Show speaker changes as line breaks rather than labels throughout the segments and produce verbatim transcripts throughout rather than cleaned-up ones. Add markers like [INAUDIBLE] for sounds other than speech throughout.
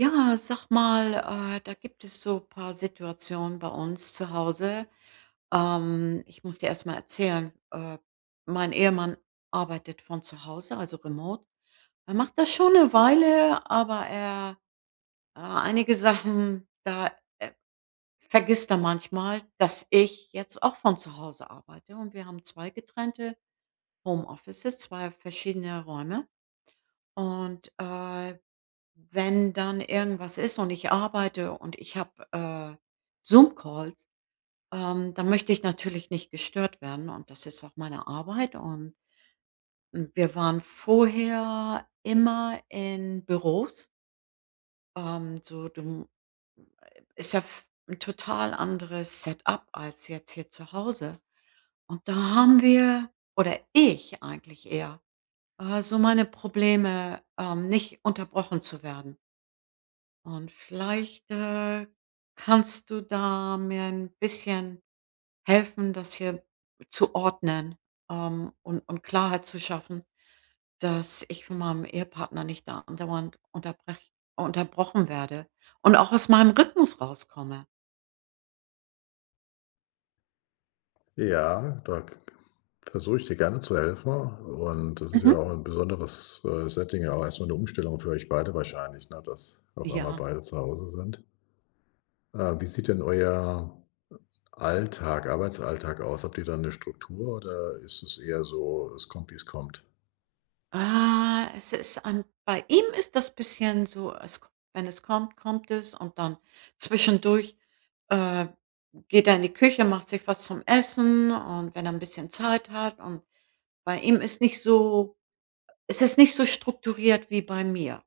Ja, sag mal, äh, da gibt es so ein paar Situationen bei uns zu Hause. Ähm, ich muss dir erst mal erzählen, äh, mein Ehemann arbeitet von zu Hause, also remote. Er macht das schon eine Weile, aber er äh, einige Sachen, da, äh, vergisst er manchmal, dass ich jetzt auch von zu Hause arbeite, und wir haben zwei getrennte Homeoffices, zwei verschiedene Räume. Und, äh, wenn dann irgendwas ist und ich arbeite und ich habe, äh, Zoom-Calls, ähm, dann möchte ich natürlich nicht gestört werden, und das ist auch meine Arbeit. Und hm, wir waren vorher immer in Büros, ähm, so du ist ja v 'n total anderes Setup als jetzt hier zu Hause. Und da haben wir, oder ich eigentlich eher, äh, so meine Probleme, ähm, nicht unterbrochen zu werden. Und vielleicht, äh, kannst du da mir ein bisschen helfen, das hier zu ordnen, ähm, und und Klarheit zu schaffen, dass ich von meinem Ehepartner nicht da andauernd unterbrech unterbrochen werde und auch aus meinem Rhythmus rauskomme.
Ja, da versuche ich dir gerne zu helfen und das ist ja
Mhm.
auch ein besonderes, äh, Setting, ja auch erstmal eine Umstellung für euch beide wahrscheinlich, ne, dass auf einmal
Ja.
beide zu Hause sind. Äh, wie sieht denn euer Alltag Arbeitsalltag aus? Habt ihr da eine Struktur oder ist es eher so, es kommt, wie es kommt?
Ah, es ist an bei ihm ist das bisschen so, es ko wenn es kommt, kommt es, und dann zwischendurch, äh, geht er in die Küche, macht sich was zum Essen, und wenn er ein bisschen Zeit hat, und bei ihm ist nicht so es ist nicht so strukturiert wie bei mir.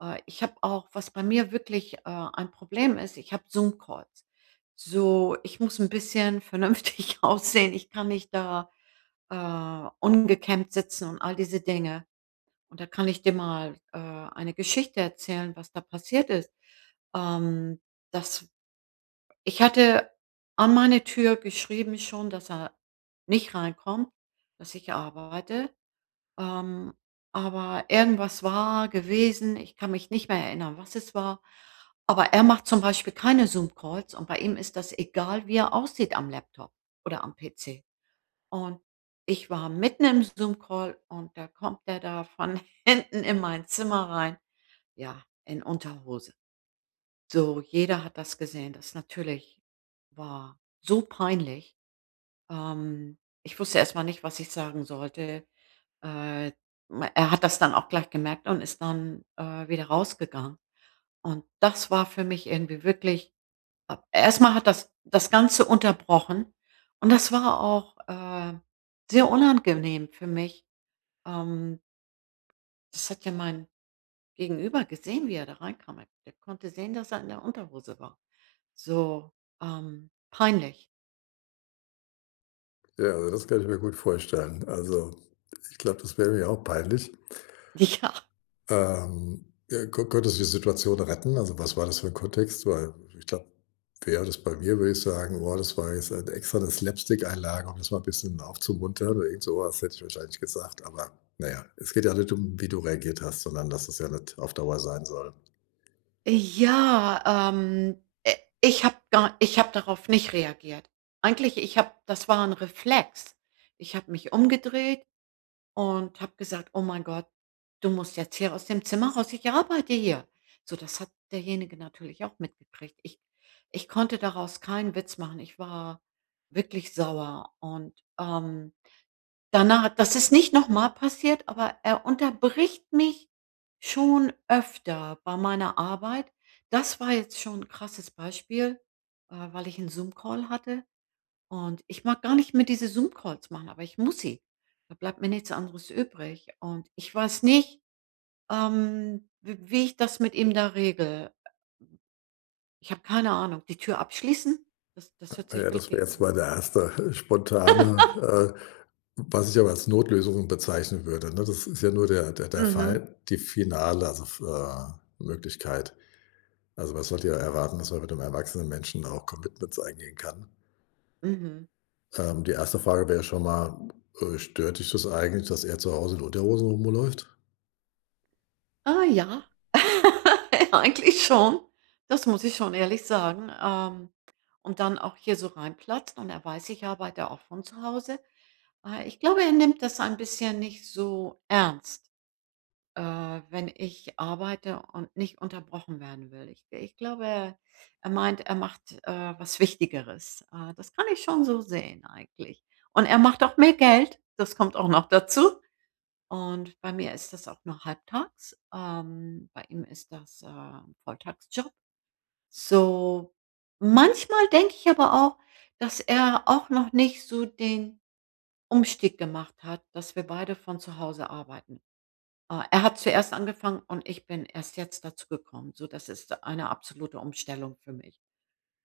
Äh, ich habe auch, was bei mir wirklich, äh, ein Problem ist, ich habe Zoom-Calls. So, ich muss ein bisschen vernünftig [LAUGHS] aussehen. Ich kann nicht da, äh, ungekämmt sitzen und all diese Dinge. Und da kann ich dir mal, äh, eine Geschichte erzählen, was da passiert ist. Ähm, das ich hatte an meine Tür geschrieben schon, dass er nicht reinkommt, dass ich arbeite, ähm, aber irgendwas war gewesen, ich kann mich nicht mehr erinnern, was es war. Aber er macht zum Beispiel keine Zoom-Calls, und bei ihm ist das egal, wie er aussieht am Laptop oder am P C. Und ich war mitten im Zoom-Call, und da kommt der da von [LAUGHS] hinten in mein Zimmer rein. Ja, in Unterhose. So, jeder hat das gesehen. Das natürlich war so peinlich. Ähm, Ich wusste erst mal nicht, was ich sagen sollte. Äh, ma er hat das dann auch gleich gemerkt und ist dann, äh, wieder rausgegangen. Und das war für mich irgendwie wirklich Erstmal Hat das das Ganze unterbrochen, und das war auch, äh, sehr unangenehm für mich. Ähm, Das hat ja mein Gegenüber gesehen, wie er da reinkam. Er der konnte sehen, dass er in der Unterhose war. So, ähm, peinlich.
Ja, also das kann ich mir gut vorstellen. Also, ich glaube, das wäre mir auch peinlich.
[LAUGHS]
Ähm, äh, kon konntest du die Situation retten? Also, was war das für ein Kontext? Weil ich glaube, wäre das bei mir, würde ich sagen: „Oh, das war jetzt, äh, extra 'ne Slapstick-Einlage, um das mal ein bisschen aufzumuntern“ oder irgend so was hätte ich wahrscheinlich gesagt. Aber naja, es geht ja nicht um, wie du reagiert hast, sondern dass das ja nicht auf Dauer sein soll.
Ja, ja, ähm, äh, ich habe gar ich habe darauf nicht reagiert. Eigentlich ich habe das war ein Reflex. Ich habe mich umgedreht und habe gesagt: „Oh mein Gott, du musst jetzt hier aus dem Zimmer raus, ich arbeite hier.“ So, das hat derjenige natürlich auch mitgekriegt. Ich ich konnte daraus keinen Witz machen. Ich war wirklich sauer, und, ähm, danach das ist nicht nochmal passiert, aber er unterbricht mich schon öfter bei meiner Arbeit. Das war jetzt schon 'n krasses Beispiel, äh, weil ich einen Zoom-Call hatte. Und ich mag gar nicht mehr diese Zoom-Calls machen, aber ich muss sie. Da bleibt mir nichts anderes übrig. Und ich weiß nicht, ähm, w wie ich das mit ihm da regel. Ich habe keine Ahnung. Die Tür abschließen? Das das hört sich
Ja, das wäre
wirklich
jetzt mal der erste [LAUGHS] spontane, äh, was ich aber als Notlösung bezeichnen würde, ne? Das ist ja nur der der der
mhm,
Fall, die finale, also, äh, Möglichkeit. Also, man sollte ja erwarten, dass man mit einem erwachsenen Menschen auch Commitments eingehen kann.
mhm.
Ähm, die erste Frage wäre schon mal, äh, stört dich das eigentlich, dass er zu Hause in Unterhosen rumläuft?
Ah, ja. [LAUGHS] Eigentlich schon. Das muss ich schon ehrlich sagen. Ähm, und dann auch hier so reinplatzen, und er weiß, ich arbeite auch von zu Hause. Äh, ich glaube, er nimmt das ein bisschen nicht so ernst, äh, wenn ich arbeite und nicht unterbrochen werden will. Ich ich glaube, er meint, er macht, äh, was Wichtigeres. Äh, das kann ich schon so sehen eigentlich. Und er macht auch mehr Geld, das kommt auch noch dazu. Und bei mir ist das auch nur halbtags. Ähm, bei ihm ist das, äh, 'n Volltagsjob. So, manchmal denke ich aber auch, dass er auch noch nicht so den Umstieg gemacht hat, dass wir beide von zu Hause arbeiten. Ah, er hat zuerst angefangen, und ich bin erst jetzt dazu gekommen. So, das ist eine absolute Umstellung für mich.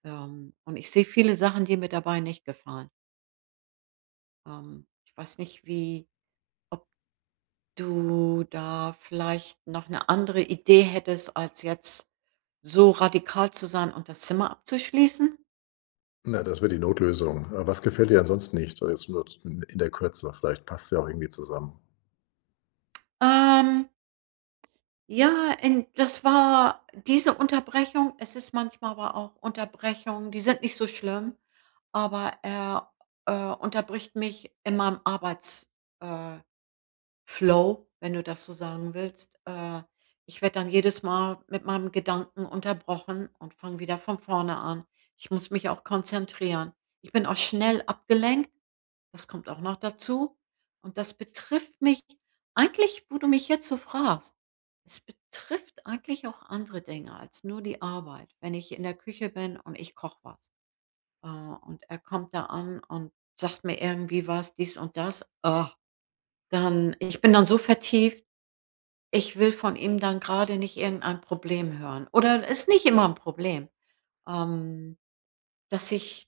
Ähm, und ich sehe viele Sachen, die mir dabei nicht gefallen. Ähm, ich weiß nicht, wie ob du da vielleicht noch eine andere Idee hättest, als jetzt so radikal zu sein und das Zimmer abzuschließen?
Na, das wäre die Notlösung. Äh, was gefällt dir ansonsten nicht? Also, jetzt nur in der Kürze, vielleicht passt's ja auch irgendwie zusammen.
Ähm Ja, in das war diese Unterbrechung. Es ist manchmal aber auch Unterbrechungen, die sind nicht so schlimm, aber er, äh, unterbricht mich in meinem Arbeits äh, Flow, wenn du das so sagen willst. Äh, ich werde dann jedes Mal mit meinem Gedanken unterbrochen und fange wieder von vorne an. Ich muss mich auch konzentrieren. Ich bin auch schnell abgelenkt. Das kommt auch noch dazu. Und das betrifft mich eigentlich, wo du mich jetzt so fragst, es betrifft eigentlich auch andere Dinge als nur die Arbeit. Wenn ich in der Küche bin und ich koche was, äh, und er kommt da an und sagt mir irgendwie was, dies und das. Ah, dann ich bin dann so vertieft, ich will von ihm dann gerade nicht irgendein Problem hören. Oder ist nicht immer ein Problem, ähm, dass ich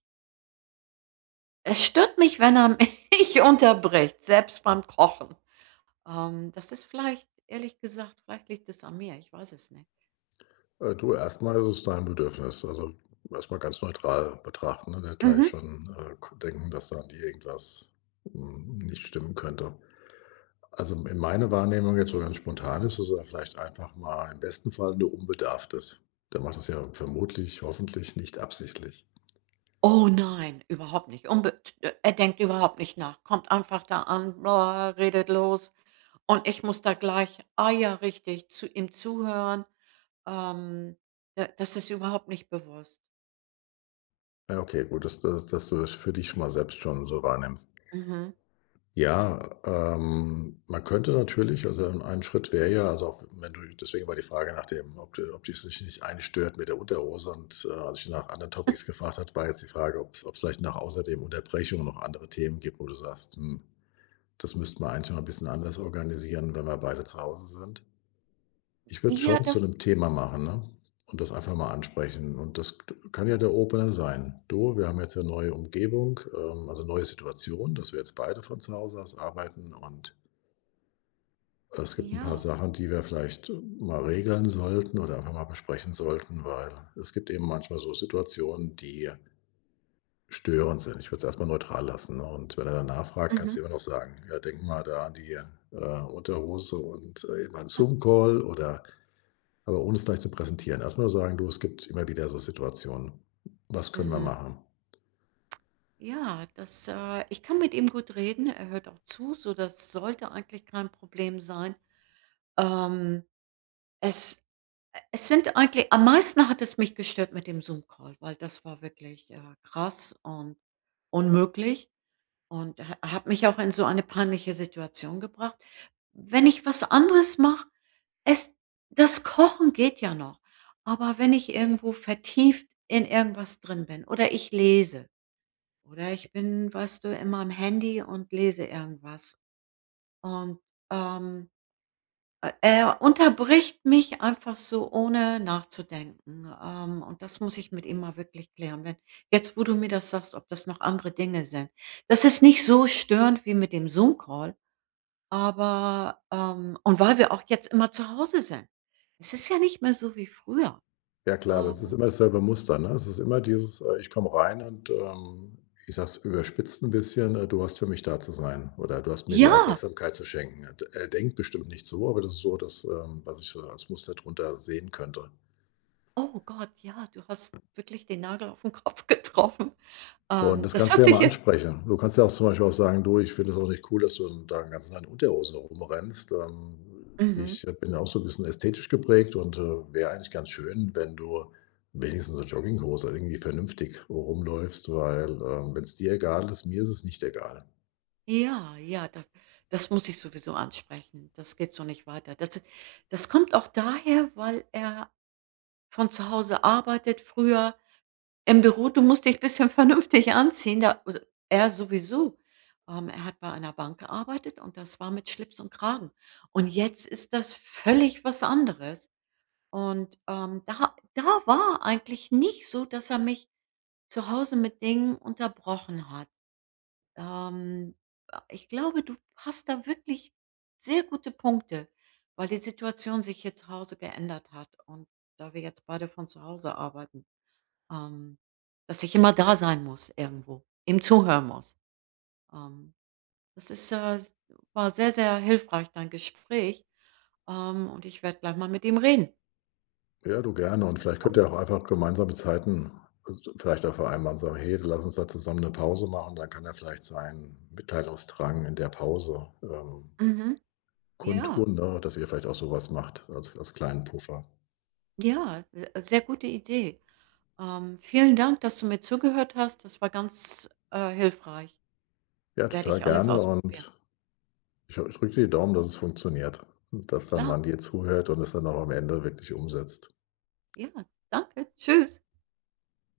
es stört mich, wenn er mich [LAUGHS] unterbricht, selbst beim Kochen. Ähm, das ist vielleicht, ehrlich gesagt, vielleicht liegt es an mir, ich weiß es nicht.
Äh, du, erstmal ist es dein Bedürfnis. Also, erstmal ganz neutral betrachten und nicht gleich
Mhm.
schon, äh, denken, dass da an dir irgendwas, hm, nicht stimmen könnte. Also, in meiner Wahrnehmung jetzt so ganz spontan ist es ja vielleicht einfach mal im besten Fall nur unbedarftes. Der macht das ja vermutlich, hoffentlich nicht absichtlich.
Oh nein, überhaupt nicht. Unbe äh, Er denkt überhaupt nicht nach, kommt einfach da an, bla, redet los, und ich muss da gleich, ah ja, richtig, zu ihm zuhören. Ähm, da Das ist überhaupt nicht bewusst.
Ja, okay, gut, dass dass dass du das für dich schon mal selbst schon so wahrnimmst.
Mhm.
Ja, ähm, man könnte natürlich also, ein ein Schritt wäre ja also, auch wenn du deswegen war die Frage nach dem, ob du ob dich das nicht einstört mit der Unterhose und, äh, als ich nach anderen Topics gefragt habe, war jetzt die Frage, ob es ob es vielleicht nach außer dem Unterbrechung noch andere Themen gibt, wo du sagst: „Hm, das müssten wir eigentlich mal ein bisschen anders organisieren, wenn wir beide zu Hause sind. Ich würde es
Ja,
schon zu
das
einem Thema machen, ne? Und das einfach mal ansprechen. Und das k kann ja der Opener sein. „Du, wir haben jetzt eine neue Umgebung, ähm, also neue Situation, dass wir jetzt beide von zu Hause aus arbeiten und es gibt ein paar
ja.
Sachen, die wir vielleicht mal regeln sollten oder einfach mal besprechen sollten, weil es gibt eben manchmal so Situationen, die störend sind. Ich würde es erstmal neutral lassen, ne? Und wenn er dann nachfragt, kannst
Mhm,
du immer noch sagen: „Ja, denk mal da an die, äh, Unterhose und, äh, eben an Zoom-Call“ oder aber ohne es gleich zu präsentieren. Erstmal nur sagen: „Du, es gibt immer wieder so Situationen. Was können wir
mhm.
machen?“
Ja, das, äh ich kann mit ihm gut reden, er hört auch zu, so das sollte eigentlich kein Problem sein. Ähm, es e es sind eigentlich am meisten hat es mich gestört mit dem Zoom-Call, weil das war wirklich, äh, krass und unmöglich. Und ha hat mich auch in so eine peinliche Situation gebracht. Wenn ich was anderes mache, es das Kochen geht ja noch. Aber wenn ich irgendwo vertieft in irgendwas drin bin oder ich lese, oder ich bin, weißt du, in meinem Handy und lese irgendwas, und, ähm äh, er unterbricht mich einfach so, ohne nachzudenken, ähm, und das muss ich mit ihm mal wirklich klären. Wenn Jetzt, wo du mir das sagst, ob das noch andere Dinge sind. Das ist nicht so störend wie mit dem Zoom-Call, aber, ähm und weil wir auch jetzt immer zu Hause sind. Es ist ja nicht mehr so wie früher.
Ja klar, aber es ist
Ähm,
immer dasselbe Muster, ne? Es ist immer dieses, äh: „Ich komme rein und, ähm, ich sag's überspitzt ein bisschen, äh, du hast für mich da zu sein oder du hast mir die
ja,
Aufmerksamkeit zu schenken.“ Er denkt bestimmt nicht so, aber das ist so das, ähm, was ich so als Muster drunter sehen könnte.
oh Gott, ja, du hast wirklich den Nagel auf den Kopf getroffen.
Und
Ähm,
das
das
kannst du
hört
ja
sich
mal
jetzt
ansprechen. Du kannst ja auch zum Beispiel auch sagen: „Du, ich finde das auch nicht cool, dass du da den ganzen Tag in Unterhosen rumrennst. Ähm,
mhm.
ich bin ja auch so ein bisschen ästhetisch geprägt und, äh, wäre eigentlich ganz schön, wenn du wenigstens in so Jogginghose irgendwie vernünftig rumläufst, weil, ähm, wenn es dir egal ist, mir ist es nicht egal.“
Ja, ja, das das muss ich sowieso ansprechen. Das geht so nicht weiter. Das das kommt auch daher, weil er von zu Hause arbeitet, früher im Büro. Du musst dich ein bisschen [LAUGHS] vernünftig anziehen. Da also, er sowieso. Ähm, er hat bei einer Bank gearbeitet, und das war mit Schlips und Kragen. Und jetzt ist das völlig was anderes. Und, ähm, da da war eigentlich nicht so, dass er mich zu Hause mit Dingen unterbrochen hat. Ähm, äh, Ich glaube, du hast da wirklich sehr gute Punkte, weil die Situation sich hier zu Hause geändert hat, und da wir jetzt beide von zu Hause arbeiten, ähm, dass ich immer da sein muss irgendwo, ihm zuhören muss. Ähm, Das ist, äh, war sehr, sehr hilfreich, dein Gespräch, ähm, und ich werde gleich mal mit ihm reden.
Ja, du gerne
Das
und
war
vielleicht könnt
toll.
ihr auch einfach gemeinsame Zeiten also, vielleicht auch vereinbaren sagen: „Hey, lass uns da zusammen eine Pause machen.“ Dann kann er vielleicht sein Mitteilungsdrang in der Pause, ähm,
Mhm. Ja,
Konturen, ne, dass ihr vielleicht auch so was macht als als kleinen Puffer.
ja, äh, sehr gute Idee. Ähm, vielen Dank, dass du mir zugehört hast. Das war ganz, äh, hilfreich.
Ja,
Werde
total
ich alles
gerne
ausprobieren.
und ich ich drücke dir die Daumen, dass es funktioniert und dass dann
Klar,
man dir zuhört und es dann auch am Ende wirklich umsetzt.
ja, danke, tschüss.